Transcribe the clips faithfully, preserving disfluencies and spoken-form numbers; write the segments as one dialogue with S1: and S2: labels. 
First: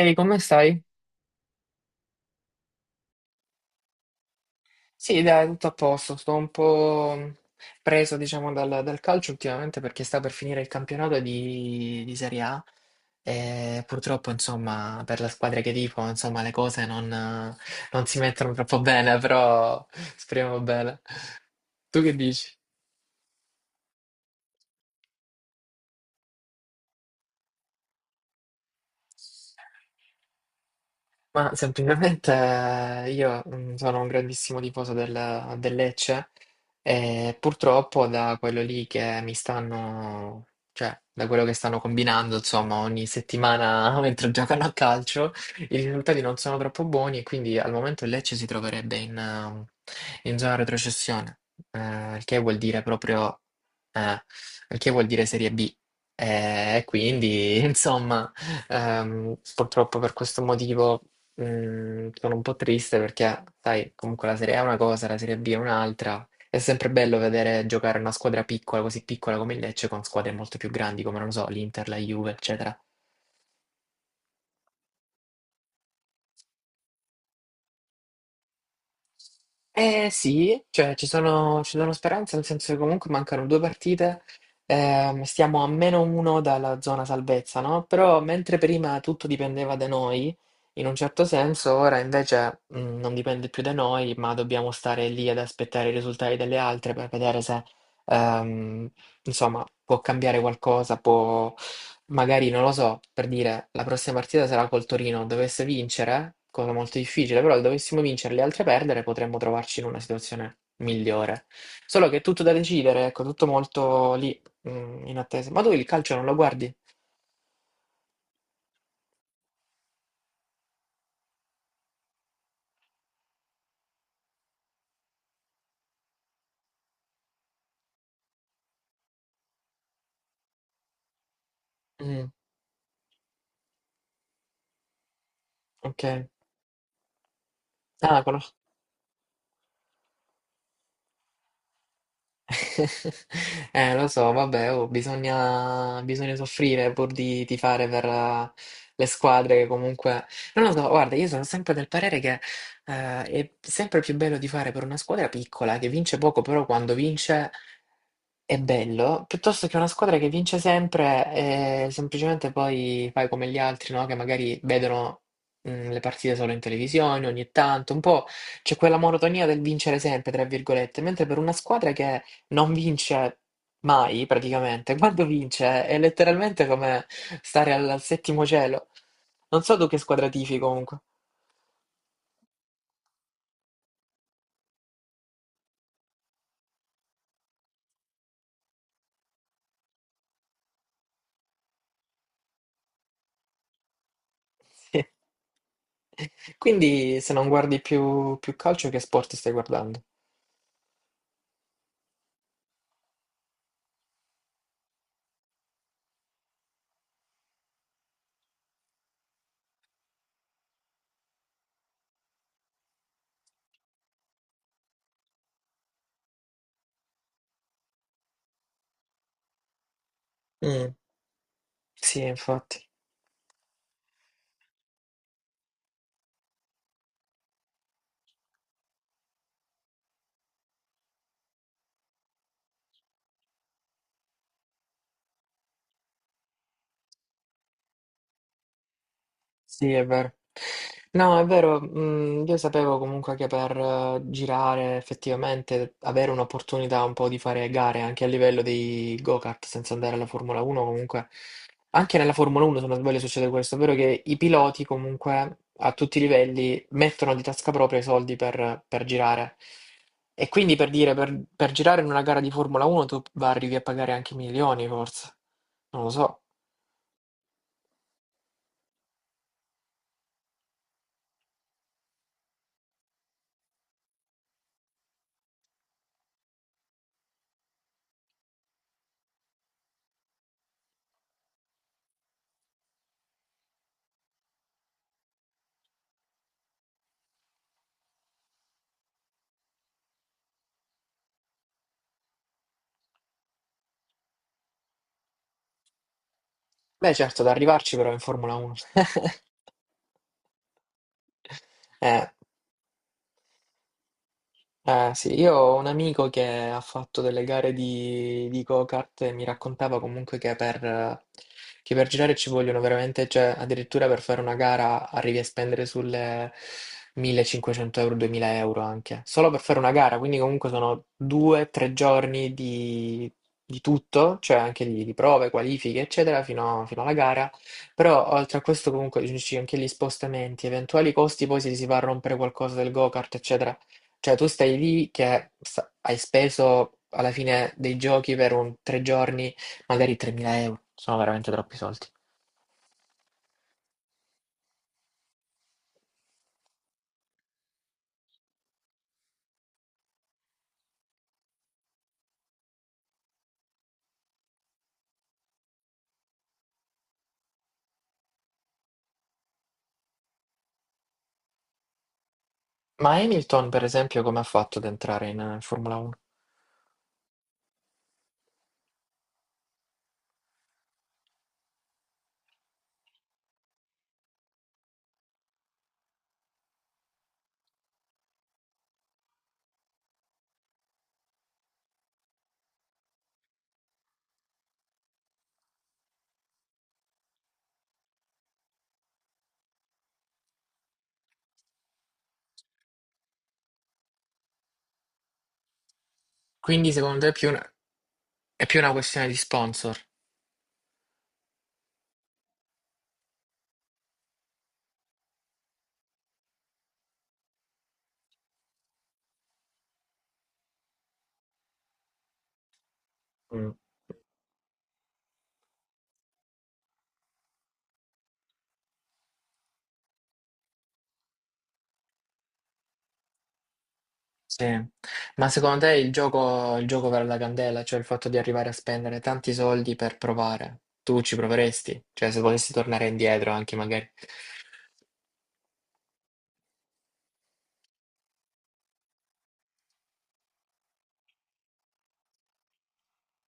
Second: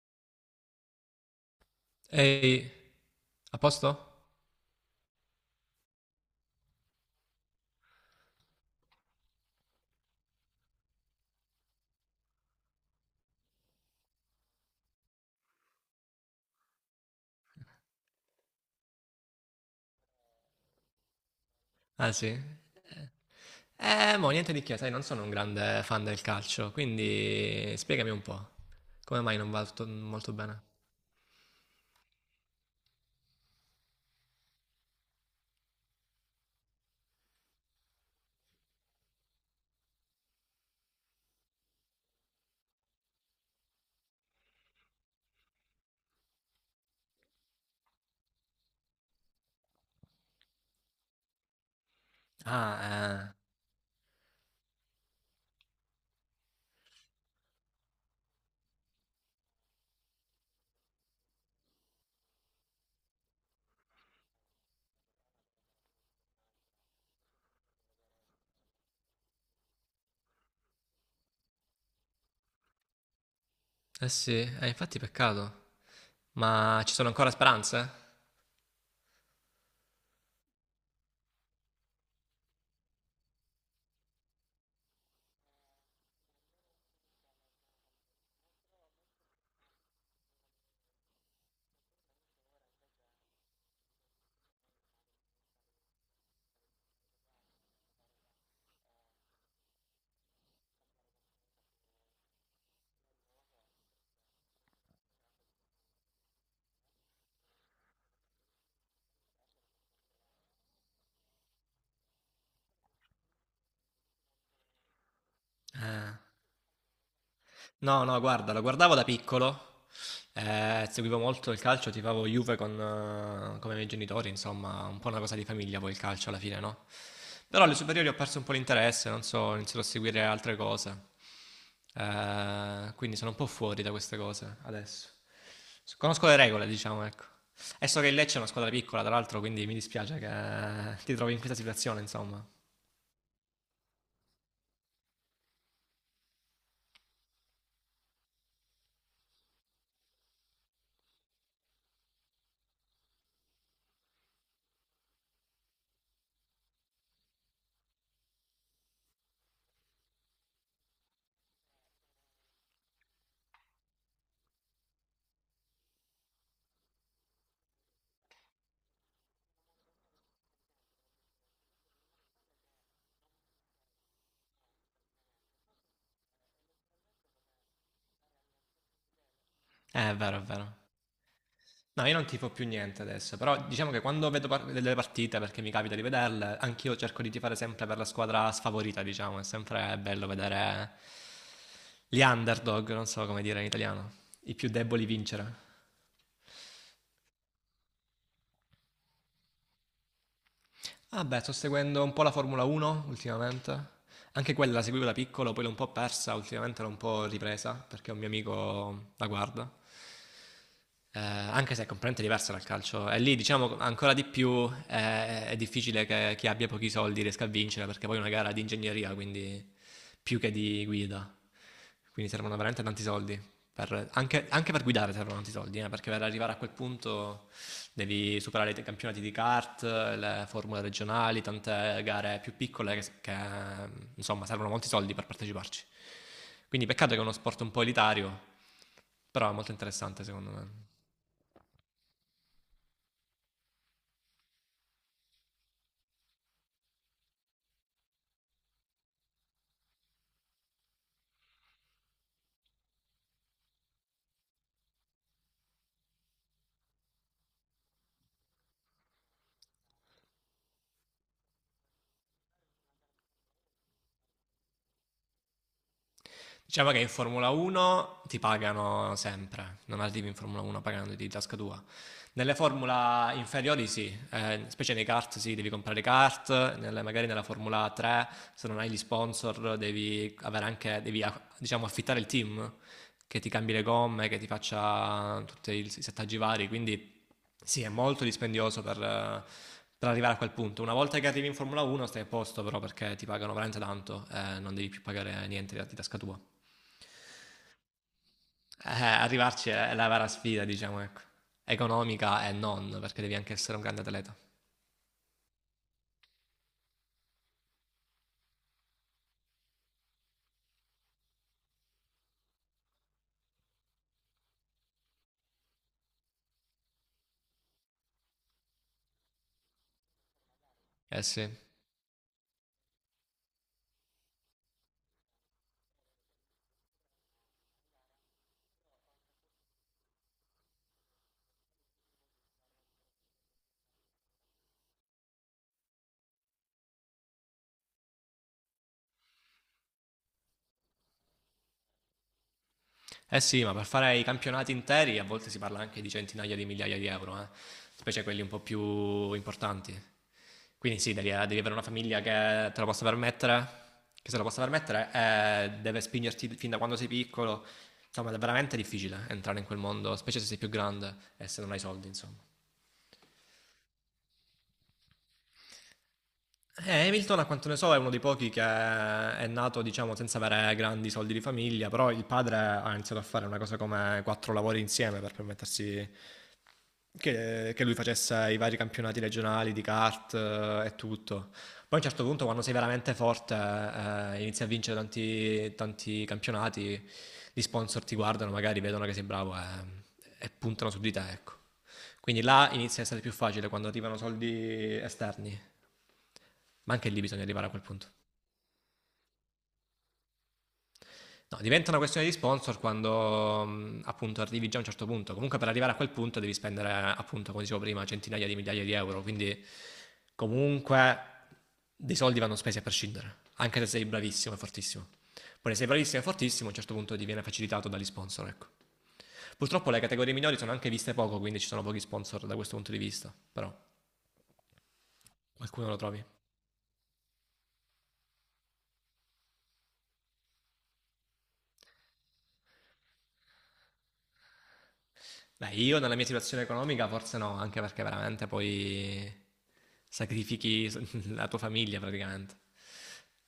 S1: Ehi, come stai?
S2: Ehi, a posto?
S1: Sì, dai, tutto a posto. Sto un po' preso, diciamo, dal, dal calcio ultimamente perché sta per finire il campionato di, di Serie A e purtroppo, insomma, per la squadra che tifo, insomma, le cose non, non si mettono troppo bene, però speriamo bene. Tu
S2: Ah
S1: che
S2: sì?
S1: dici?
S2: Eh, mo, niente di che, sai, non sono un grande fan del calcio, quindi spiegami un po'. Come mai non va tutto molto bene?
S1: Ma semplicemente eh, io mm, sono un grandissimo tifoso del, del Lecce e purtroppo da quello lì che mi stanno, cioè da quello che stanno combinando, insomma, ogni settimana mentre giocano a calcio, i risultati non sono troppo buoni e quindi al momento il Lecce si troverebbe in, ehm, in zona retrocessione, eh, il che vuol dire
S2: Ah,
S1: proprio, eh, il che vuol dire Serie B. Eh, E quindi, insomma, ehm, purtroppo per questo motivo. Mm, sono un po' triste perché, sai, comunque la Serie A è una cosa, la Serie B è un'altra. È sempre bello vedere giocare una squadra piccola, così piccola come il Lecce, con squadre molto più grandi come, non lo so, l'Inter, la Juve, eccetera.
S2: eh. Eh sì, eh, infatti peccato. Ma ci sono ancora speranze?
S1: Eh sì, cioè ci sono, ci sono speranze, nel senso che comunque mancano due partite, ehm, stiamo a meno uno dalla zona salvezza, no? Però mentre prima tutto dipendeva da noi, in un certo senso, ora invece mh, non dipende più da noi, ma dobbiamo stare lì ad aspettare i risultati delle altre per vedere se, ehm, insomma, può cambiare qualcosa, può, magari non lo so, per dire, la prossima partita sarà col Torino, dovesse vincere, cosa molto difficile, però dovessimo vincere e le altre perdere, potremmo trovarci in una situazione migliore. Solo che è tutto da decidere, ecco, tutto molto lì, mm, in attesa. Ma tu il
S2: Eh.
S1: calcio non lo guardi?
S2: No, no, guarda, lo guardavo da piccolo, eh, seguivo molto il calcio, tifavo Juve con, eh, come i miei genitori, insomma, un po' una cosa di famiglia poi il calcio alla fine, no? Però alle superiori ho perso un po' l'interesse, non so, ho iniziato a seguire altre cose.
S1: Mm,
S2: Eh, quindi sono un po' fuori da queste cose adesso.
S1: ok.
S2: Conosco le regole, diciamo, ecco. E so che il
S1: Ah,
S2: Lecce è una
S1: conosco.
S2: squadra piccola, tra l'altro, quindi mi dispiace che eh, ti trovi in questa situazione, insomma.
S1: Eh, lo so, vabbè, oh, bisogna, bisogna soffrire pur di tifare per eh, le squadre che comunque. Non lo so, guarda, io sono sempre del parere che eh, è sempre più bello tifare per una squadra piccola che vince poco, però quando vince è bello, piuttosto che una squadra che vince sempre e semplicemente poi fai come gli altri, no? Che magari vedono mh, le partite solo in televisione ogni tanto, un po' c'è quella monotonia del vincere sempre, tra virgolette, mentre per una squadra che non vince mai praticamente. Quando vince è letteralmente come stare al, al settimo cielo. Non so tu che
S2: Eh, è
S1: squadra
S2: vero, è
S1: tifi
S2: vero.
S1: comunque.
S2: No, io non tifo più niente adesso, però diciamo che quando vedo par- delle partite, perché mi capita di vederle, anch'io cerco di tifare sempre per la squadra sfavorita, diciamo, è sempre bello vedere gli underdog, non so come dire in italiano, i più
S1: Sì.
S2: deboli vincere.
S1: Quindi se non guardi più, più calcio, che sport stai guardando?
S2: Ah beh, sto seguendo un po' la Formula uno ultimamente. Anche quella la seguivo da piccolo, poi l'ho un po' persa, ultimamente l'ho un po' ripresa perché un mio amico la guarda. Eh, anche se è completamente diversa dal calcio. E lì, diciamo, ancora di più eh, è difficile che chi abbia pochi soldi riesca a vincere perché poi è una gara di ingegneria, quindi più che di
S1: Mm,
S2: guida.
S1: sì,
S2: Quindi servono veramente
S1: infatti.
S2: tanti soldi. per- anche, anche per guidare servono tanti soldi, eh, perché per arrivare a quel punto devi superare i te- campionati di kart, le formule regionali, tante gare più piccole che, che, insomma servono molti soldi per parteciparci. Quindi peccato che è uno sport un po' elitario, però è molto
S1: Sì, è
S2: interessante
S1: vero.
S2: secondo me.
S1: No, è vero, mm, io sapevo comunque che per eh, girare effettivamente, avere un'opportunità un po' di fare gare anche a livello dei go-kart senza andare alla Formula uno, comunque anche nella Formula uno se non sbaglio succede questo, ovvero che i piloti comunque a tutti i livelli mettono di tasca propria i soldi per, per girare. E quindi per dire, per, per girare in una gara di Formula uno tu va- arrivi a pagare anche milioni forse, non lo so.
S2: Diciamo che in Formula uno ti pagano sempre, non arrivi in Formula uno pagando di tasca tua. Nelle Formula inferiori sì, eh, specie nei kart sì, devi comprare kart, nelle- magari nella Formula tre se non hai gli sponsor devi, avere anche, devi a- diciamo, affittare il team che ti cambi le gomme, che ti faccia tutti i settaggi vari, quindi sì, è molto dispendioso per, eh, per arrivare a quel punto. Una volta che arrivi in Formula uno stai a posto però perché ti pagano veramente tanto, eh, non devi più pagare niente di tasca tua.
S1: Beh certo, da arrivarci però in Formula uno.
S2: Eh, arrivarci è la vera sfida, diciamo, ecco. Economica e non, perché devi anche essere un grande atleta.
S1: Eh sì, io ho un amico che ha fatto delle gare di, di go-kart e mi raccontava comunque che per, che per girare ci vogliono veramente, cioè addirittura per fare una gara arrivi a spendere sulle millecinquecento euro, duemila euro anche, solo per fare una gara, quindi comunque sono
S2: Eh sì.
S1: due, tre giorni di, di tutto, cioè anche di, di prove, qualifiche, eccetera, fino, fino alla gara, però oltre a questo comunque ci sono anche gli spostamenti, eventuali costi, poi se si va a rompere qualcosa del go-kart, eccetera. Cioè, tu stai lì che sa- hai speso alla fine dei giochi per un tre giorni, magari tremila euro. Sono veramente troppi soldi.
S2: Eh sì, ma per fare i campionati interi a volte si parla anche di centinaia di migliaia di euro, eh. Specie quelli un po' più importanti. Quindi sì, devi, eh, devi avere una famiglia che te lo possa permettere, che se lo possa permettere, e deve spingerti fin da quando sei piccolo. Insomma, è veramente difficile entrare in quel mondo, specie se sei più grande e se non hai soldi, insomma.
S1: Ma Hamilton, per esempio, come ha fatto ad entrare in eh, Formula uno?
S2: Eh, Hamilton, a quanto ne so, è uno dei pochi che è nato, diciamo, senza avere grandi soldi di famiglia, però il padre ha iniziato a fare una cosa come quattro lavori insieme per permettersi che, che lui facesse i vari campionati regionali di kart eh, e tutto. Poi a un certo punto, quando sei veramente forte, eh, inizi a vincere tanti, tanti campionati, gli sponsor ti guardano, magari vedono che sei bravo e, e puntano su di te, ecco. Quindi là inizia a essere più facile quando arrivano soldi esterni.
S1: Quindi,
S2: Ma anche
S1: secondo
S2: lì
S1: te, è
S2: bisogna
S1: più
S2: arrivare a
S1: una,
S2: quel punto.
S1: è più una questione di sponsor?
S2: No, diventa una questione di sponsor quando mh, appunto arrivi già a un certo punto. Comunque per arrivare a quel punto devi spendere appunto, come dicevo prima, centinaia di migliaia di euro. Quindi comunque dei soldi vanno spesi a prescindere,
S1: Mm,
S2: anche se sei bravissimo e fortissimo. Poi se sei bravissimo e fortissimo a un certo punto diviene facilitato dagli sponsor, ecco. Purtroppo le categorie minori sono anche viste poco, quindi ci sono pochi sponsor da questo punto di vista, però
S1: sì. Ma secondo
S2: qualcuno
S1: te
S2: lo
S1: il
S2: trovi.
S1: gioco, il gioco vale la candela? Cioè, il fatto di arrivare a spendere tanti soldi per provare? Tu ci proveresti? Cioè, se potessi tornare indietro anche magari.
S2: Beh, io nella mia situazione economica forse no, anche perché veramente poi sacrifichi la tua famiglia praticamente.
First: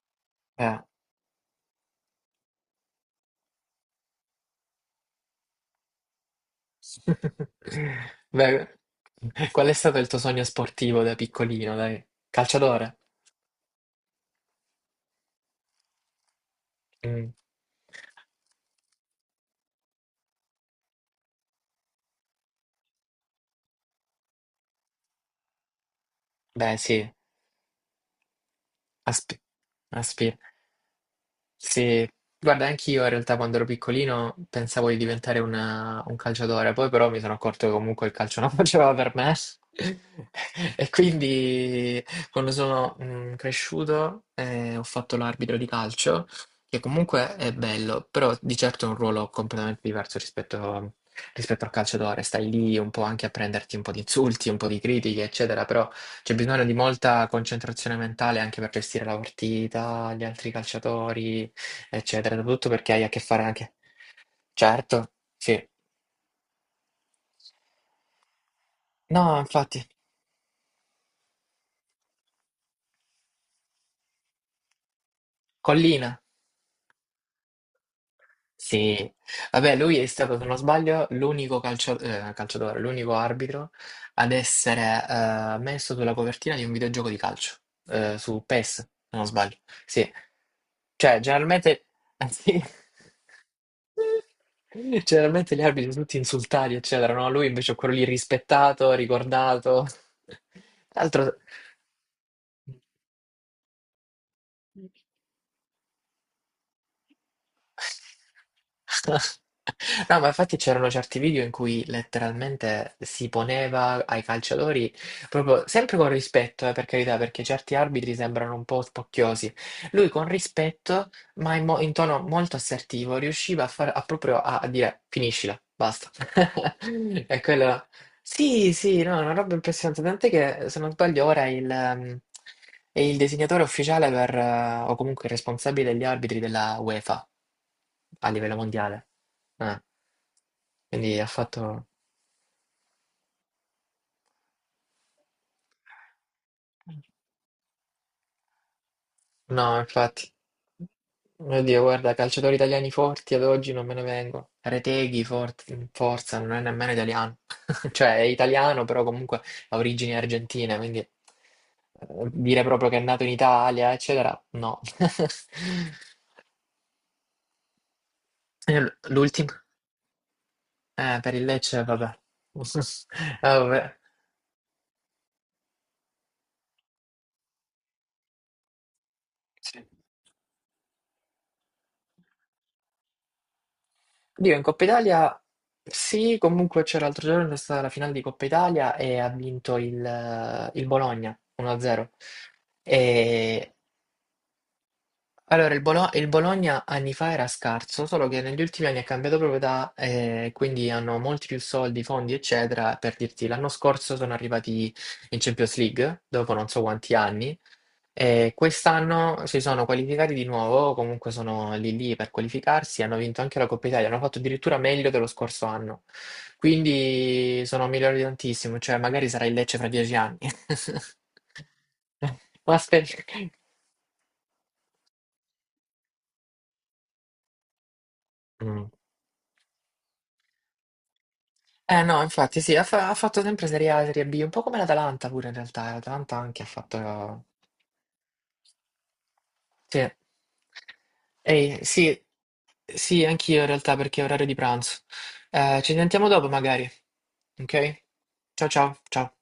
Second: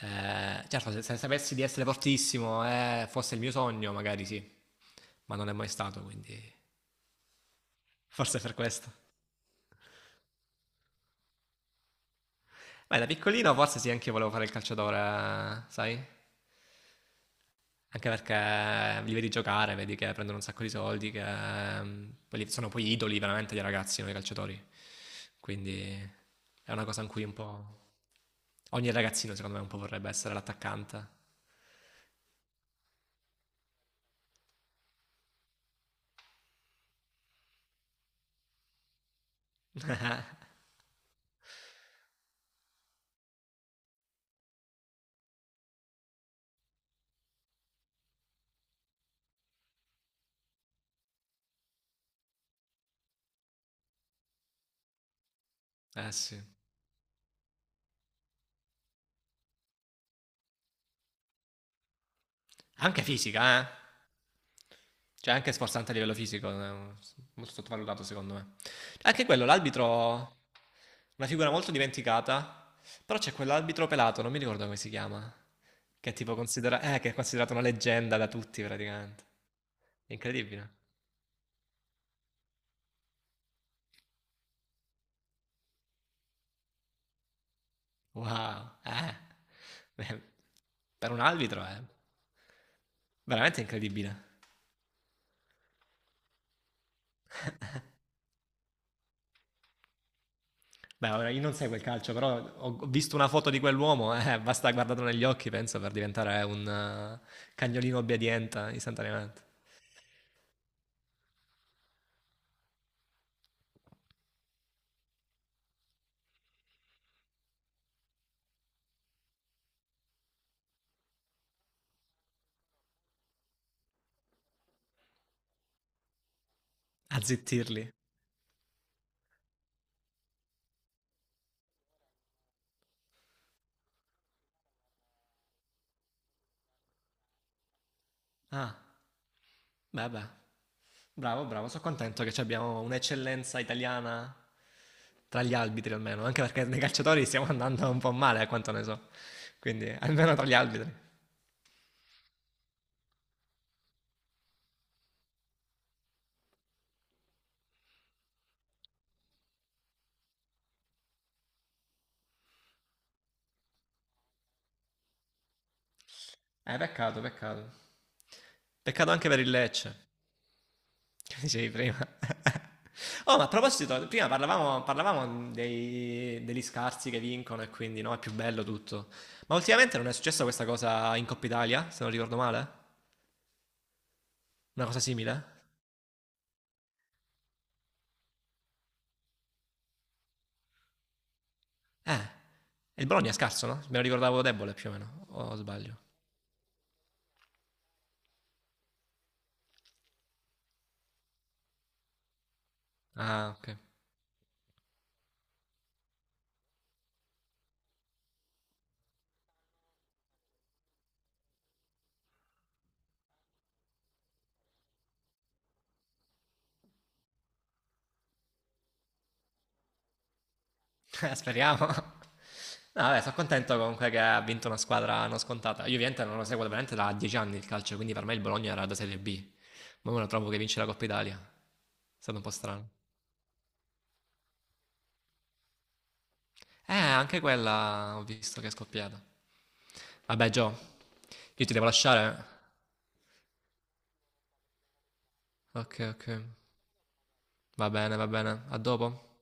S2: Eh,
S1: Eh.
S2: certo, se, se sapessi di essere fortissimo e fosse il mio sogno, magari sì, ma non è mai stato, quindi forse per
S1: Beh,
S2: questo.
S1: qual è stato il tuo sogno sportivo da piccolino, dai? Calciatore?
S2: Beh, da piccolino forse sì, anche io volevo fare il calciatore, sai?
S1: Mm.
S2: Anche perché li vedi giocare, vedi che prendono un sacco di soldi, che mm, quelli sono poi idoli veramente dei ragazzi, no, i calciatori. Quindi è
S1: Beh,
S2: una cosa
S1: sì,
S2: in cui un po'. Ogni ragazzino,
S1: aspi-
S2: secondo me, un po' vorrebbe essere
S1: aspira.
S2: l'attaccante.
S1: Sì, guarda, anch'io in realtà quando ero piccolino pensavo di diventare una- un calciatore, poi però mi sono accorto che comunque il calcio non faceva per me e quindi quando sono mm, cresciuto eh, ho fatto l'arbitro di calcio, che comunque è bello, però di certo è un ruolo completamente diverso rispetto, rispetto al calciatore, stai lì un po' anche a prenderti un po' di insulti, un po' di critiche, eccetera, però.
S2: Eh
S1: C'è
S2: sì.
S1: bisogno di molta concentrazione mentale anche per gestire la partita, gli altri calciatori eccetera, soprattutto perché
S2: Anche
S1: hai a che fare
S2: fisica, eh.
S1: anche. Certo,
S2: Cioè, anche
S1: sì.
S2: sforzante a livello fisico, eh, molto sottovalutato, secondo me. Anche
S1: No,
S2: quello,
S1: infatti,
S2: l'arbitro. Una figura molto dimenticata. Però c'è quell'arbitro pelato, non mi ricordo come si chiama. Che è
S1: Collina,
S2: tipo considera- eh, che è considerato una leggenda da tutti,
S1: sì.
S2: praticamente.
S1: Vabbè, lui è stato, se non
S2: Incredibile.
S1: sbaglio, l'unico calcio- eh, calciatore, l'unico arbitro ad essere eh, messo sulla copertina di un videogioco di calcio, eh, su PES,
S2: Wow.
S1: se
S2: Eh.
S1: non sbaglio. Sì.
S2: Beh, per
S1: Cioè,
S2: un arbitro è
S1: generalmente. Sì.
S2: veramente incredibile.
S1: Generalmente gli arbitri sono tutti insultati, eccetera, no? Lui invece è quello lì rispettato, ricordato. Tra
S2: Beh, ora
S1: l'altro.
S2: io non seguo il calcio, però ho ho visto una foto di quell'uomo, eh, basta guardarlo negli occhi, penso, per diventare un eh, cagnolino obbediente istantaneamente.
S1: No, ma infatti c'erano certi video in cui letteralmente si poneva ai calciatori, proprio sempre con rispetto, eh, per carità, perché certi arbitri sembrano un po' spocchiosi. Lui con rispetto, ma in, mo- in tono molto assertivo, riusciva a, far, a proprio a, a dire finiscila, basta. E quello
S2: Azzittirli.
S1: sì, sì, no, è una roba impressionante, tant'è che se non sbaglio ora è il, ehm, è il disegnatore ufficiale per, eh, o comunque il responsabile degli arbitri della UEFA a livello
S2: Ah,
S1: mondiale. Eh,
S2: beh, beh.
S1: quindi ha
S2: Bravo, bravo, sono
S1: fatto.
S2: contento che ci abbiamo un'eccellenza italiana tra gli arbitri almeno, anche perché nei calciatori stiamo andando un po' male, a quanto ne so.
S1: No,
S2: Quindi,
S1: infatti,
S2: almeno tra gli arbitri.
S1: oddio, guarda, calciatori italiani forti ad oggi non me ne vengono. Reteghi, forti- Forza, non è nemmeno italiano. Cioè, è italiano, però comunque ha origini argentine, quindi eh, dire proprio che è nato in Italia, eccetera, no.
S2: Eh, peccato, peccato.
S1: Eh,
S2: Peccato anche per il
S1: L'ultimo?
S2: Lecce.
S1: Eh, per il
S2: Dicevi
S1: Lecce,
S2: prima.
S1: vabbè.
S2: Oh, ma a
S1: Ah, vabbè.
S2: proposito, prima parlavamo, parlavamo dei- degli scarsi che vincono e quindi no, è più bello tutto. Ma
S1: Sì.
S2: ultimamente non è successa questa cosa in Coppa Italia, se non ricordo male?
S1: Dio, in Coppa
S2: Una cosa
S1: Italia
S2: simile?
S1: sì, comunque c'era l'altro giorno, è stata la finale di Coppa Italia e ha vinto il, eh, il Bologna uno a zero.
S2: Eh, e il Bologna è scarso, no?
S1: E
S2: Me lo ricordavo debole più o meno, o
S1: allora il,
S2: sbaglio.
S1: Bolo- il Bologna anni fa era scarso, solo che negli ultimi anni ha cambiato proprietà e quindi hanno molti più soldi, fondi, eccetera. Per dirti,
S2: Ah,
S1: l'anno
S2: ok.
S1: scorso sono arrivati in Champions League, dopo non so quanti anni, e quest'anno si sono qualificati di nuovo, comunque sono lì lì per qualificarsi, hanno vinto anche la Coppa Italia, hanno fatto addirittura meglio dello scorso anno. Quindi sono migliori tantissimo, cioè magari sarà il Lecce fra dieci anni.
S2: Eh, Speriamo.
S1: Ma
S2: No, vabbè,
S1: aspetta.
S2: sono contento comunque che ha vinto una squadra non scontata. Io ovviamente non lo seguo veramente da dieci anni il calcio, quindi per me il Bologna era
S1: Mm.
S2: da Serie B. Ma ora trovo che vince la Coppa Italia.
S1: Eh
S2: È
S1: no,
S2: stato un po'
S1: infatti sì, ha,
S2: strano.
S1: fa- ha fatto sempre Serie A, Serie B, un po' come l'Atalanta pure in realtà, l'Atalanta anche ha
S2: Eh, anche
S1: fatto.
S2: quella ho visto che è scoppiata.
S1: Sì.
S2: Vabbè, Gio, io ti
S1: Ehi,
S2: devo
S1: sì,
S2: lasciare.
S1: sì, anch'io in realtà perché è orario di pranzo. Eh, ci
S2: Ok,
S1: sentiamo
S2: ok.
S1: dopo magari,
S2: Va
S1: ok?
S2: bene, va bene.
S1: Ciao
S2: A
S1: ciao,
S2: dopo.
S1: ciao.